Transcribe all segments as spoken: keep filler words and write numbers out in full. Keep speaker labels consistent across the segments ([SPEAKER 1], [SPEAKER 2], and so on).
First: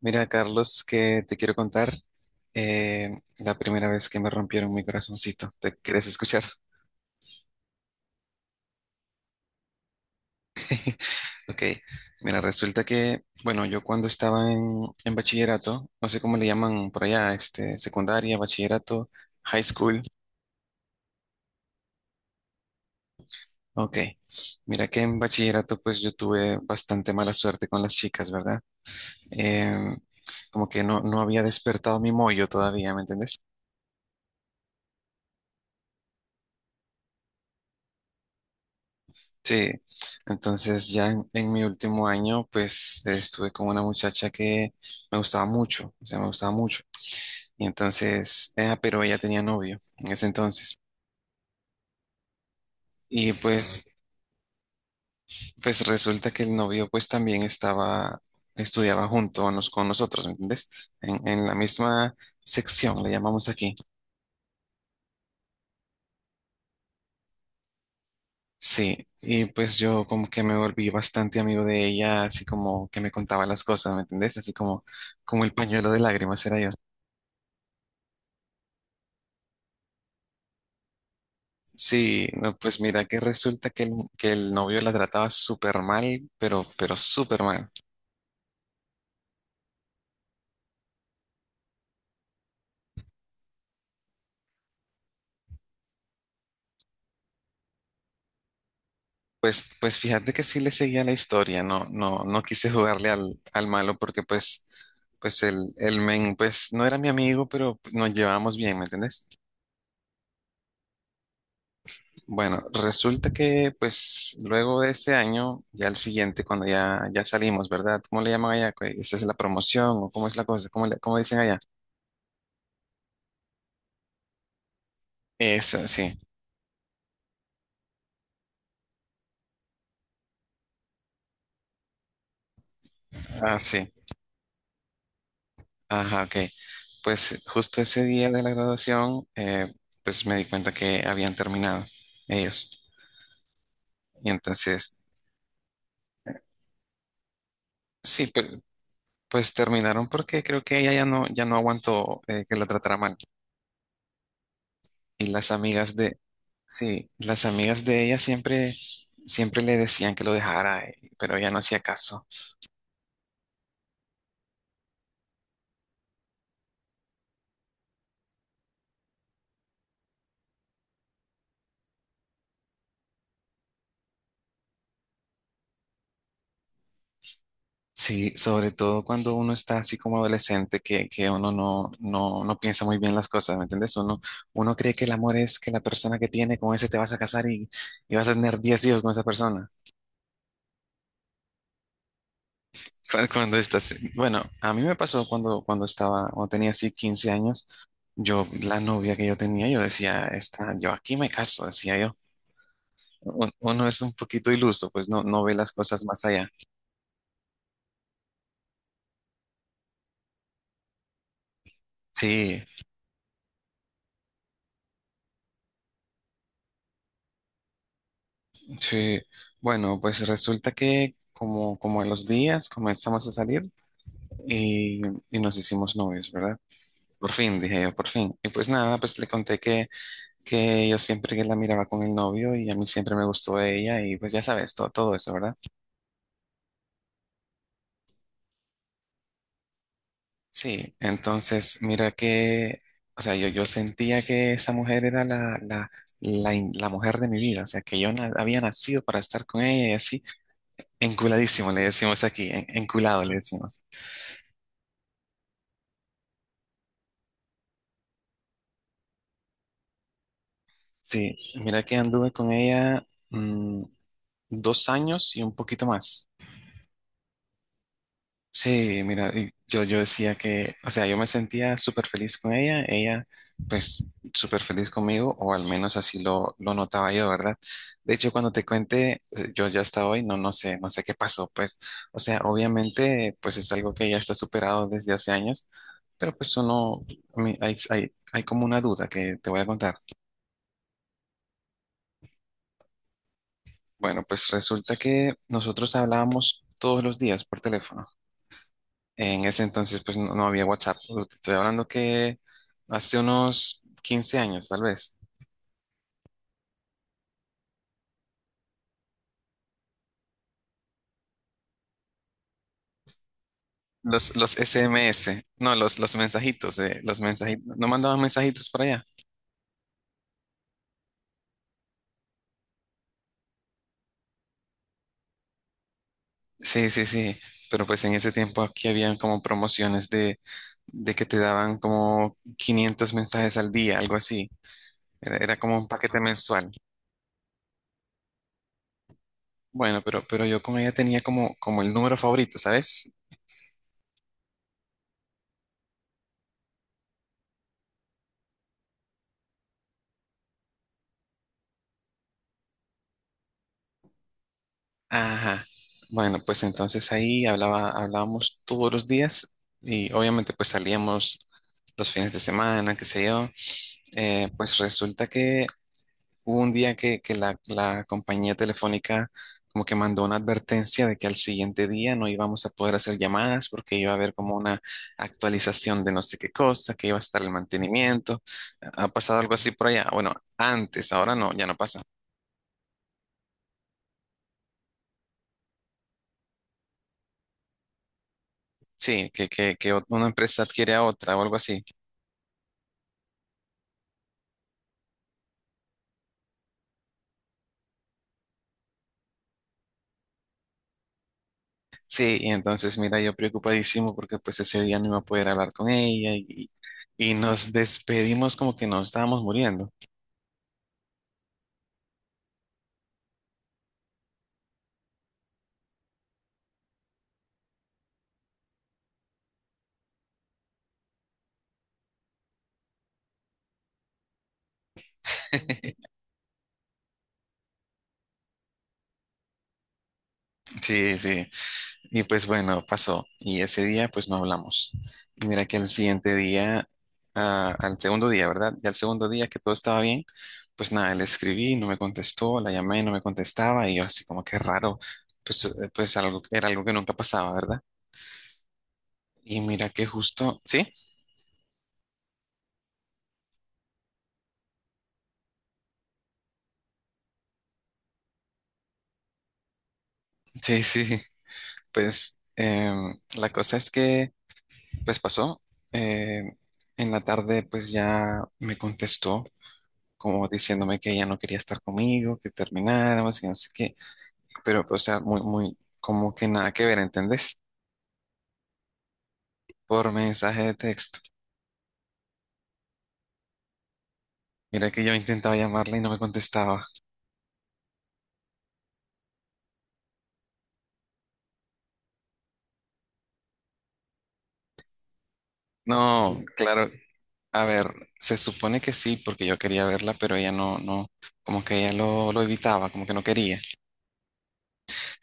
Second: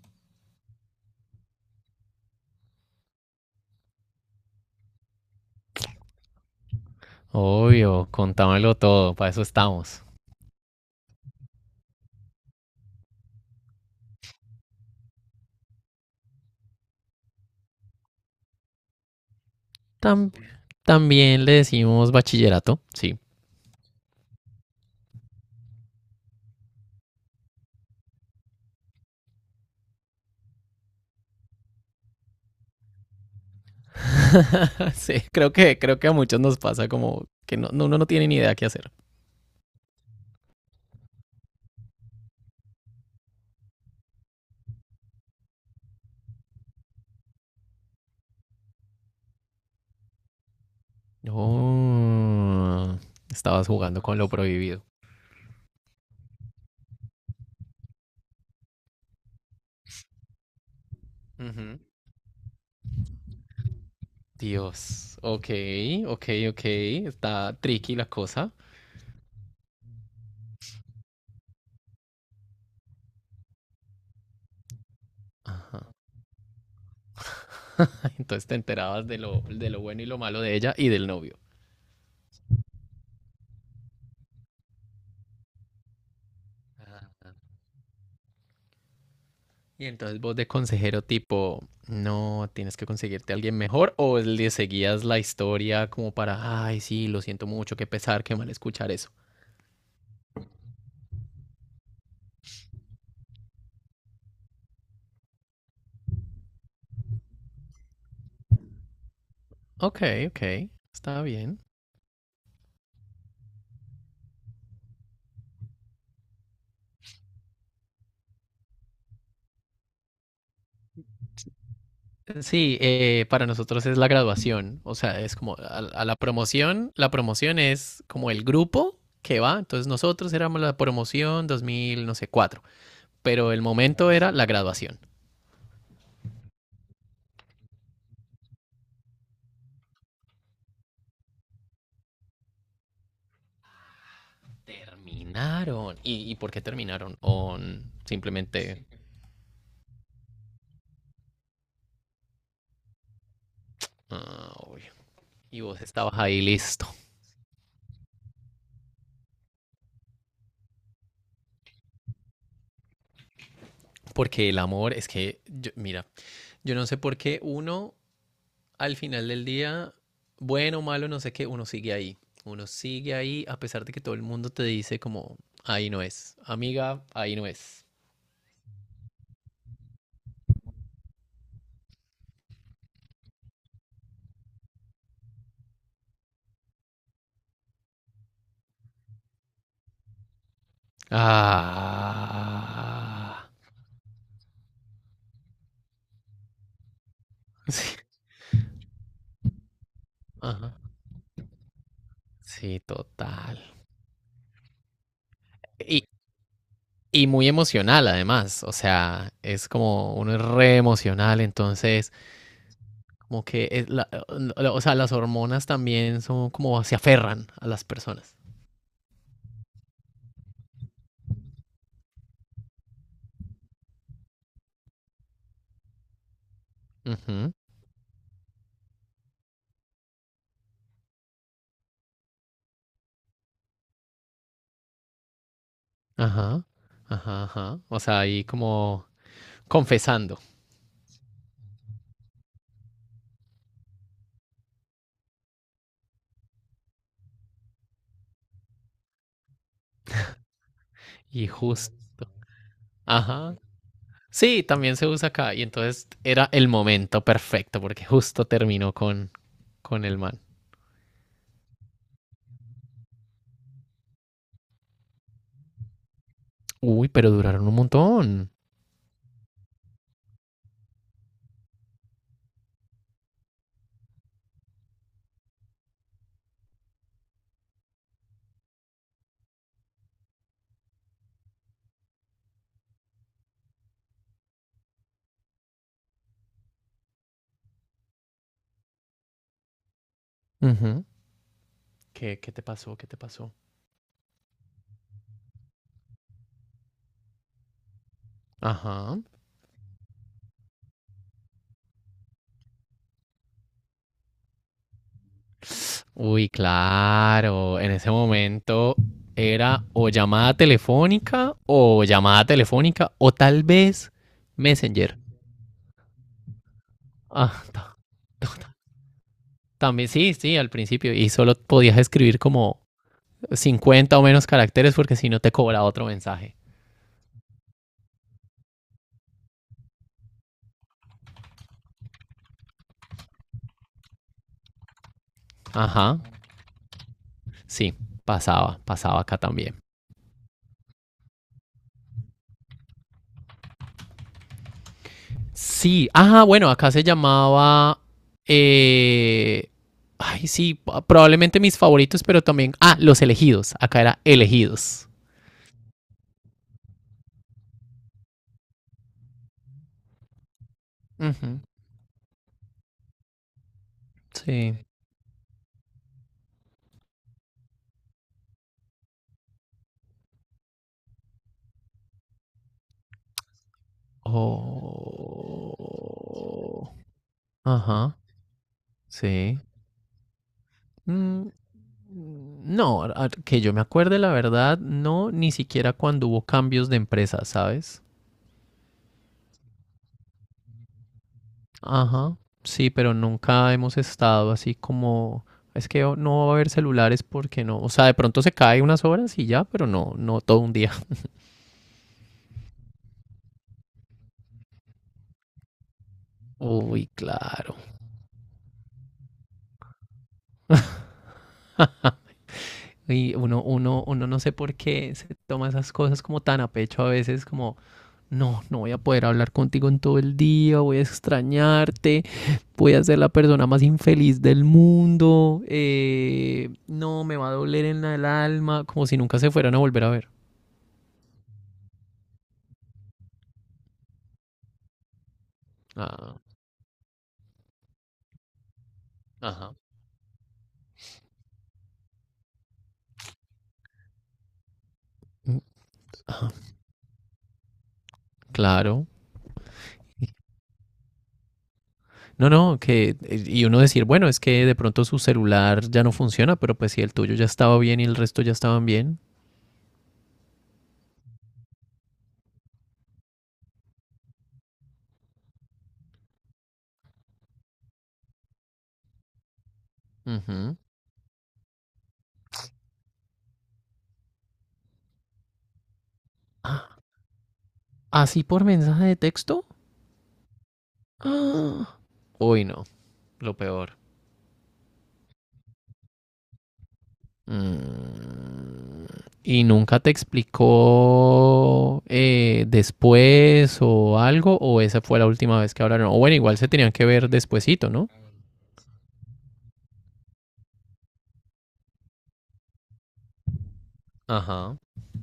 [SPEAKER 1] Mira, Carlos, que te quiero contar eh, la primera vez que me rompieron mi corazoncito. ¿Te quieres escuchar?
[SPEAKER 2] Obvio, contámelo todo, para eso estamos.
[SPEAKER 1] Ok, mira, resulta que, bueno, yo cuando estaba en, en bachillerato, no sé cómo le llaman por allá, este, secundaria, bachillerato, high school.
[SPEAKER 2] Tam- también le decimos bachillerato, sí.
[SPEAKER 1] Ok, mira que en bachillerato pues yo tuve bastante mala suerte con las chicas, ¿verdad? Em, Como que no, no había despertado mi mollo todavía, ¿me entiendes?
[SPEAKER 2] Sí, creo que, creo que a muchos nos pasa como que no, no- uno no tiene ni idea qué hacer.
[SPEAKER 1] Sí, entonces ya en, en mi último año, pues estuve con una muchacha que me gustaba mucho, o sea, me gustaba mucho. Y entonces, eh, pero ella tenía novio en ese entonces.
[SPEAKER 2] Oh,
[SPEAKER 1] Y
[SPEAKER 2] estabas
[SPEAKER 1] pues,
[SPEAKER 2] jugando con lo prohibido.
[SPEAKER 1] pues resulta que el novio pues también estaba, estudiaba junto a nos- con nosotros, ¿me entiendes? En, en la
[SPEAKER 2] Ujú.
[SPEAKER 1] misma sección, le llamamos aquí.
[SPEAKER 2] Dios, ok, ok, ok, está tricky la cosa.
[SPEAKER 1] Sí, y pues yo como que me volví bastante amigo de ella, así como que me contaba las cosas, ¿me entendés? Así como, como el pañuelo de lágrimas era yo.
[SPEAKER 2] Entonces te enterabas de lo, de lo bueno y lo malo de ella y del novio.
[SPEAKER 1] Sí, no, pues mira que resulta que el, que el novio la trataba súper mal, pero, pero súper mal.
[SPEAKER 2] Y entonces vos de consejero tipo, no, tienes que conseguirte a alguien mejor, o le seguías la historia como para, ay, sí, lo siento mucho, qué pesar, qué mal escuchar eso.
[SPEAKER 1] Pues, pues fíjate que sí le seguía la historia, no, no, no quise jugarle al, al malo porque pues, pues el, el men, pues no era mi amigo, pero nos llevábamos bien, ¿me entiendes?
[SPEAKER 2] Ok, ok, está bien.
[SPEAKER 1] Bueno, resulta que pues luego de ese año, ya el siguiente, cuando ya, ya salimos, ¿verdad? ¿Cómo le llaman allá? ¿Esa es la promoción o cómo es la cosa? ¿Cómo le, cómo dicen allá?
[SPEAKER 2] Sí, eh, para nosotros es la graduación, o sea, es como a,
[SPEAKER 1] Eso,
[SPEAKER 2] a la
[SPEAKER 1] sí,
[SPEAKER 2] promoción. La promoción es como el grupo que va, entonces nosotros éramos la promoción dos mil, no sé, cuatro, pero
[SPEAKER 1] ah
[SPEAKER 2] el
[SPEAKER 1] sí.
[SPEAKER 2] momento era la graduación.
[SPEAKER 1] Ajá, ok. Pues justo ese día de la graduación, eh, pues me di cuenta que habían terminado ellos. Y entonces,
[SPEAKER 2] Terminaron. ¿Y, y por qué terminaron? ¿O
[SPEAKER 1] sí, pe-
[SPEAKER 2] simplemente...
[SPEAKER 1] pues, terminaron porque creo que ella ya no, ya no aguantó eh, que la tratara mal.
[SPEAKER 2] Ah, obvio.
[SPEAKER 1] Y las
[SPEAKER 2] Y vos
[SPEAKER 1] amigas
[SPEAKER 2] estabas
[SPEAKER 1] de,
[SPEAKER 2] ahí listo.
[SPEAKER 1] sí, las amigas de ella siempre, siempre le decían que lo dejara, eh, pero ella no hacía caso.
[SPEAKER 2] Porque el amor es que, yo- mira, yo no sé por qué uno al final del día, bueno, malo, no sé qué, uno sigue ahí. Uno sigue ahí a pesar de que todo el mundo te dice como, ahí no es. Amiga, ahí no es.
[SPEAKER 1] Sí, sobre todo cuando uno está así como adolescente, que, que uno no, no, no piensa muy bien las cosas, ¿me entiendes? Uno, uno cree que el amor es que la persona que tiene con ese te vas a casar y, y vas a tener diez hijos con esa persona. Cu-
[SPEAKER 2] Ah.
[SPEAKER 1] Cuando, estás, bueno, a mí me pasó cuando, cuando estaba, cuando tenía así quince años,
[SPEAKER 2] Sí.
[SPEAKER 1] yo, la novia que yo tenía, yo decía, esta,
[SPEAKER 2] Ajá.
[SPEAKER 1] yo aquí me caso, decía yo.
[SPEAKER 2] Sí,
[SPEAKER 1] Un-
[SPEAKER 2] total.
[SPEAKER 1] Uno es un poquito iluso, pues no, no ve las cosas
[SPEAKER 2] Y,
[SPEAKER 1] más allá.
[SPEAKER 2] y muy emocional además. O sea, es como uno es re emocional, entonces...
[SPEAKER 1] Sí,
[SPEAKER 2] Como que, es la- la- o sea, las hormonas también son como se aferran a las personas.
[SPEAKER 1] sí, bueno, pues resulta que como, como a los días comenzamos a salir y, y nos hicimos novios, ¿verdad? Por
[SPEAKER 2] Ujú.
[SPEAKER 1] fin, dije yo, por fin. Y pues nada, pues le conté que, que, yo siempre que la miraba con el novio y a mí siempre me gustó ella y pues ya sabes, todo, todo eso, ¿verdad?
[SPEAKER 2] Ajá, ajá, ajá. O sea, ahí como confesando.
[SPEAKER 1] Sí, entonces mira que, o sea, yo, yo sentía que esa mujer era la, la, la, in- la mujer de mi vida, o sea, que yo na- había nacido para estar con ella y así,
[SPEAKER 2] Y
[SPEAKER 1] enculadísimo le
[SPEAKER 2] justo.
[SPEAKER 1] decimos aquí, en- enculado le
[SPEAKER 2] Ajá.
[SPEAKER 1] decimos.
[SPEAKER 2] Sí, también se usa acá. Y entonces era el momento perfecto porque justo terminó con, con el man.
[SPEAKER 1] Sí, mira que anduve con ella mm, dos años y un poquito más.
[SPEAKER 2] Uy, pero duraron un montón.
[SPEAKER 1] Sí, mira, y yo, yo decía que, o sea, yo me sentía súper feliz con ella, ella pues súper feliz conmigo, o al menos así lo, lo notaba yo, ¿verdad? De hecho, cuando te cuente, eh, yo ya hasta hoy, no, no sé, no sé qué pasó, pues, o sea, obviamente, pues es algo que ya está superado desde hace años, pero pues uno, a mí hay, hay, hay como una duda que te voy a contar.
[SPEAKER 2] Ujú. ¿Qué, qué te pasó? ¿Qué te pasó?
[SPEAKER 1] Bueno, pues resulta que nosotros hablábamos todos los días por teléfono.
[SPEAKER 2] Ajá.
[SPEAKER 1] En ese entonces, pues no, no había WhatsApp. Te estoy hablando que hace unos quince años, tal vez.
[SPEAKER 2] Uy, claro, en ese momento era o llamada telefónica o llamada telefónica o tal vez
[SPEAKER 1] Los, los
[SPEAKER 2] Messenger.
[SPEAKER 1] S M S, no, los, los mensajitos, eh, los
[SPEAKER 2] Ah,
[SPEAKER 1] mensajitos. No mandaban mensajitos para allá.
[SPEAKER 2] también sí, sí, al principio, y solo podías escribir como cincuenta o menos caracteres porque si no te cobraba otro mensaje.
[SPEAKER 1] Sí, sí, sí. Pero pues en ese tiempo aquí habían como promociones de, de, que te daban como quinientos mensajes al día, algo así. Era, era como un
[SPEAKER 2] Ajá,
[SPEAKER 1] paquete mensual.
[SPEAKER 2] sí, pasaba, pasaba acá también.
[SPEAKER 1] Bueno, pero, pero yo con ella tenía como, como el número favorito, ¿sabes?
[SPEAKER 2] Sí, ajá, bueno, acá se llamaba eh, ay, sí, pa- probablemente mis favoritos, pero también ah, los elegidos, acá era elegidos.
[SPEAKER 1] Ajá. Bueno, pues entonces ahí hablaba, hablábamos todos los días y obviamente pues salíamos
[SPEAKER 2] Ujú.
[SPEAKER 1] los fines de semana, qué sé yo. Eh, pues
[SPEAKER 2] Sí.
[SPEAKER 1] resulta que hubo un día que, que la, la compañía telefónica como que mandó una advertencia de que al siguiente día no íbamos a poder hacer llamadas porque iba a haber como una actualización de no sé qué cosa,
[SPEAKER 2] Oh.
[SPEAKER 1] que iba a estar el
[SPEAKER 2] Ajá.
[SPEAKER 1] mantenimiento. ¿Ha pasado algo
[SPEAKER 2] Sí.
[SPEAKER 1] así por allá? Bueno, antes, ahora
[SPEAKER 2] Mm,
[SPEAKER 1] no, ya no pasa.
[SPEAKER 2] no, a- a- que yo me acuerde, la verdad, no, ni siquiera cuando hubo cambios de empresa, ¿sabes?
[SPEAKER 1] Sí, que, que, que una empresa adquiere a otra o algo así.
[SPEAKER 2] Ajá. Sí, pero nunca hemos estado así como. Es que no va a haber celulares porque no. O sea, de pronto se cae unas horas y ya, pero no, no todo un día.
[SPEAKER 1] Sí, y entonces, mira, yo preocupadísimo porque pues ese día no iba a poder hablar con ella y,
[SPEAKER 2] Uy,
[SPEAKER 1] y nos
[SPEAKER 2] claro.
[SPEAKER 1] despedimos como que nos estábamos muriendo.
[SPEAKER 2] Y uno, uno, uno no sé por qué se toma esas cosas como tan a pecho a veces, como. No, no voy a poder hablar contigo en todo el día, voy a extrañarte, voy a ser la persona más infeliz del mundo, eh, no, me va a doler en el alma, como si nunca se fueran a volver a ver.
[SPEAKER 1] Sí, sí. Y pues bueno, pasó. Y ese día pues no hablamos. Y mira que al siguiente
[SPEAKER 2] Ah,
[SPEAKER 1] día, ah, al segundo día, ¿verdad? Y al segundo día que todo
[SPEAKER 2] ajá.
[SPEAKER 1] estaba bien, pues nada, le escribí, no me contestó, la llamé, no me contestaba y yo así como que raro, pues, eh, pues algo,
[SPEAKER 2] Ah,
[SPEAKER 1] era algo que nunca pasaba, ¿verdad?
[SPEAKER 2] claro.
[SPEAKER 1] Y mira que justo, sí,
[SPEAKER 2] No, no, que y uno decir, bueno, es que de pronto su celular ya no funciona, pero pues si el tuyo ya estaba bien y el resto ya estaban bien.
[SPEAKER 1] sí, sí. Pues em, la cosa es que, pues pasó. em, en la tarde, pues ya me contestó, como
[SPEAKER 2] Ujú.
[SPEAKER 1] diciéndome que ella no quería estar conmigo, que termináramos y no sé qué. Pero, pues, o sea, muy, muy, como que nada que
[SPEAKER 2] Ah,
[SPEAKER 1] ver, ¿entendés?
[SPEAKER 2] ¿así por mensaje de texto?
[SPEAKER 1] Por mensaje de texto.
[SPEAKER 2] Ah. Uy, no, lo peor.
[SPEAKER 1] Mira que yo intentaba llamarla y no me contestaba.
[SPEAKER 2] Mm, ¿y nunca te explicó eh, después o algo? ¿O esa fue la última vez que hablaron? O bueno,
[SPEAKER 1] No,
[SPEAKER 2] igual se
[SPEAKER 1] claro.
[SPEAKER 2] tenían que ver
[SPEAKER 1] A ver,
[SPEAKER 2] despuesito, ¿no?
[SPEAKER 1] se supone que sí, porque yo quería verla, pero ella no, no, como que ella lo, lo evitaba, como que no quería.
[SPEAKER 2] Ajá.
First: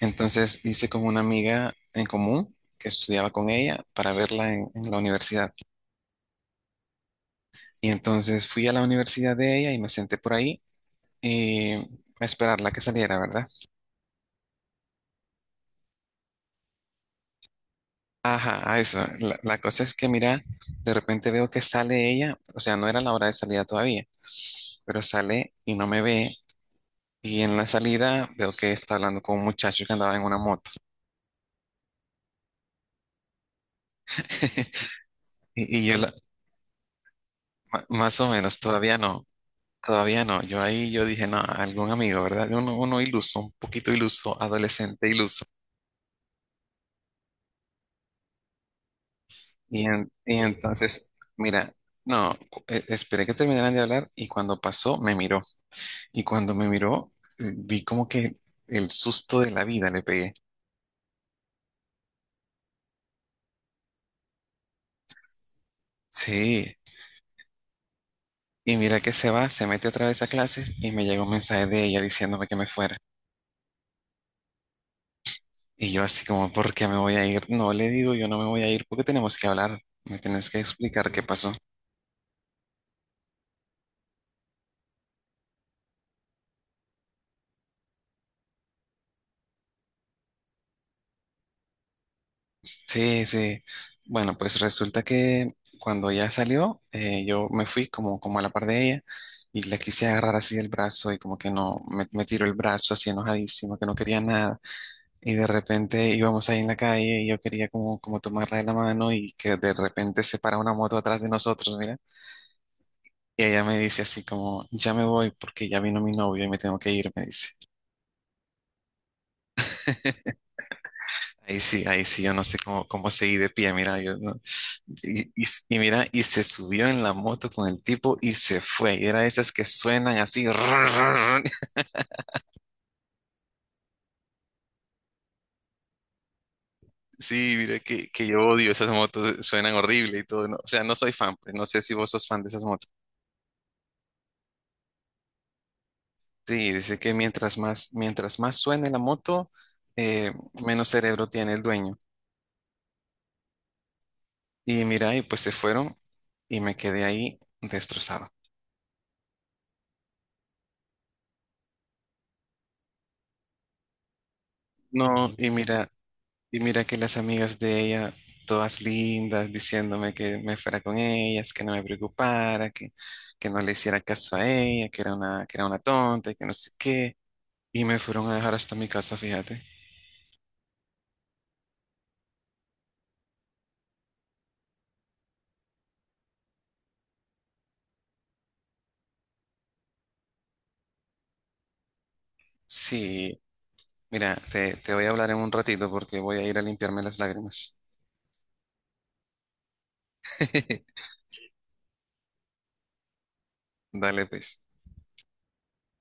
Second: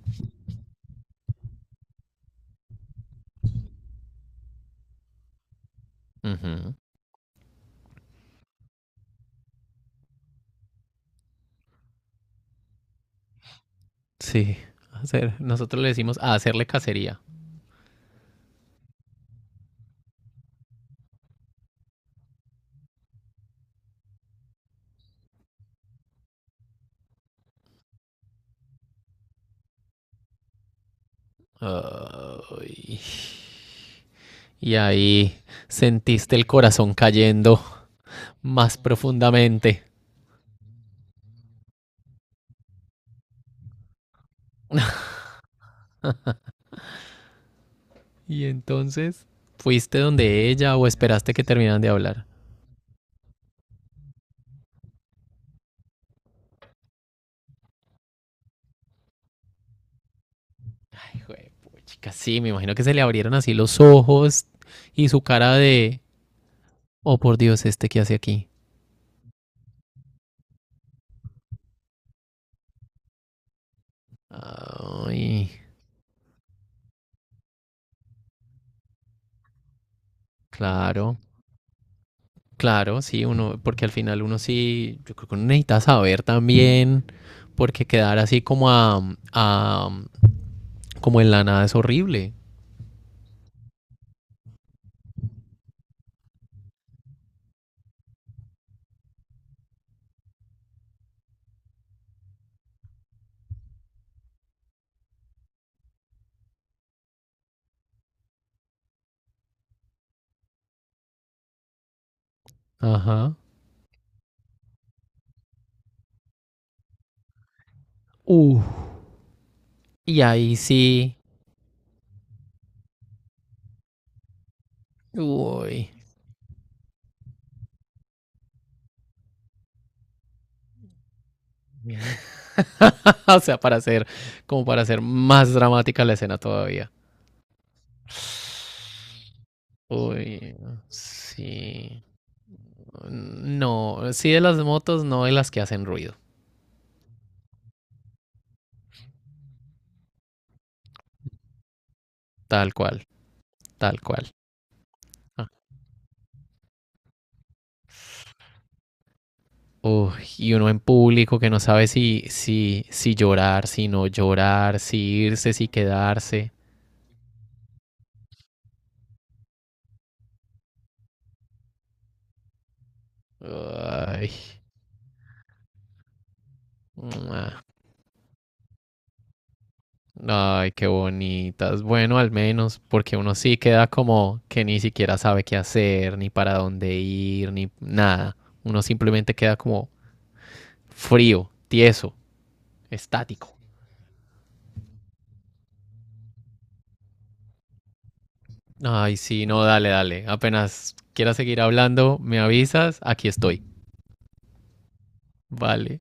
[SPEAKER 1] Entonces hice como una amiga en común que estudiaba con ella para verla en, en la universidad.
[SPEAKER 2] Ujú.
[SPEAKER 1] Y entonces fui a la universidad de ella y me senté por ahí y a esperarla que saliera, ¿verdad?
[SPEAKER 2] Sí, hacer, nosotros le decimos a hacerle cacería.
[SPEAKER 1] Ajá, a eso. La, la cosa es que, mira, de repente veo que sale ella, o sea, no era la hora de salida todavía, pero sale y no me ve. Y en la salida veo que está hablando con un muchacho que andaba en una moto.
[SPEAKER 2] Ay. Y ahí
[SPEAKER 1] Y, y yo, la-
[SPEAKER 2] sentiste el corazón cayendo
[SPEAKER 1] ma- Más o menos,
[SPEAKER 2] más
[SPEAKER 1] todavía no.
[SPEAKER 2] profundamente.
[SPEAKER 1] Todavía no, yo ahí yo dije, no, algún amigo, ¿verdad? Uno, uno iluso, un poquito iluso, adolescente iluso.
[SPEAKER 2] Y entonces,
[SPEAKER 1] Y,
[SPEAKER 2] ¿fuiste
[SPEAKER 1] en- y
[SPEAKER 2] donde ella o
[SPEAKER 1] entonces,
[SPEAKER 2] esperaste que
[SPEAKER 1] mira,
[SPEAKER 2] terminaran de hablar?
[SPEAKER 1] no, cu- e- esperé que terminaran de hablar y cuando pasó me miró. Y cuando me miró, eh, vi como que el susto de la vida le pegué.
[SPEAKER 2] Hijo de puchica, sí, me imagino que se le abrieron así los ojos y su cara de,
[SPEAKER 1] Sí,
[SPEAKER 2] oh por Dios, este que hace aquí.
[SPEAKER 1] y mira que se va, se mete otra vez a clases y me llega un mensaje de ella diciéndome que me fuera.
[SPEAKER 2] Ay,
[SPEAKER 1] Y yo así como, ¿por qué me voy a ir? No le digo, yo no me voy a ir porque tenemos que hablar. Me tienes que explicar
[SPEAKER 2] claro,
[SPEAKER 1] qué pasó.
[SPEAKER 2] claro, sí, uno, porque al final uno sí, yo creo que uno necesita saber también, porque quedar así como a, a- como en la nada es horrible.
[SPEAKER 1] Sí, sí. Bueno, pues resulta que cuando ya salió, eh, yo me fui como, como a la par de ella y la quise agarrar así del brazo y como que no, me, me tiró el brazo así enojadísimo, que no quería nada. Y de repente íbamos ahí en la calle y yo quería como, como tomarla de la mano y que de repente se para una moto atrás de nosotros, mira.
[SPEAKER 2] Ajá.
[SPEAKER 1] Y ella me dice así como, ya me voy porque ya vino mi novio y me tengo que ir, me dice.
[SPEAKER 2] Uh, y ahí sí,
[SPEAKER 1] Ahí sí, ahí sí, yo no sé cómo, cómo seguí de pie, mira, yo no. Y, y, y
[SPEAKER 2] uy.
[SPEAKER 1] mira, y se subió en la moto con el tipo y se fue. Y era esas que suenan así.
[SPEAKER 2] O sea, para hacer, como para hacer más dramática la escena todavía.
[SPEAKER 1] Sí, mira, que, que yo odio esas motos, suenan horrible y todo. ¿No?
[SPEAKER 2] Uy,
[SPEAKER 1] O sea, no soy fan, pues, no sé si
[SPEAKER 2] sí.
[SPEAKER 1] vos sos fan de esas motos.
[SPEAKER 2] Mm, no, sí de las motos, no de las que hacen ruido.
[SPEAKER 1] Sí, dice que mientras más, mientras más suene la moto, eh, menos cerebro tiene el dueño.
[SPEAKER 2] Tal cual, tal cual.
[SPEAKER 1] Y mira, y pues
[SPEAKER 2] Ah,
[SPEAKER 1] se fueron y me quedé ahí destrozado.
[SPEAKER 2] uy, y uno en público que no sabe si, si, si llorar, si no llorar, si
[SPEAKER 1] No, y
[SPEAKER 2] irse, si
[SPEAKER 1] mira.
[SPEAKER 2] quedarse.
[SPEAKER 1] Y mira que las amigas de ella, todas lindas, diciéndome que me fuera con ellas, que no me preocupara, que, que no le hiciera
[SPEAKER 2] Ay,
[SPEAKER 1] caso a ella, que era una, que era una tonta y que no sé qué.
[SPEAKER 2] mua.
[SPEAKER 1] Y me fueron a dejar hasta mi casa, fíjate.
[SPEAKER 2] Ay, qué bonitas. Bueno, al menos, porque uno sí queda como que ni siquiera sabe qué hacer, ni para dónde ir, ni nada. Uno simplemente queda como frío, tieso,
[SPEAKER 1] Sí,
[SPEAKER 2] estático.
[SPEAKER 1] mira, te, te voy a hablar en un ratito porque voy a ir a limpiarme las lágrimas.
[SPEAKER 2] Ay, sí, no, dale, dale. Apenas quieras seguir hablando, me avisas, aquí estoy.
[SPEAKER 1] Dale, pues.
[SPEAKER 2] Vale.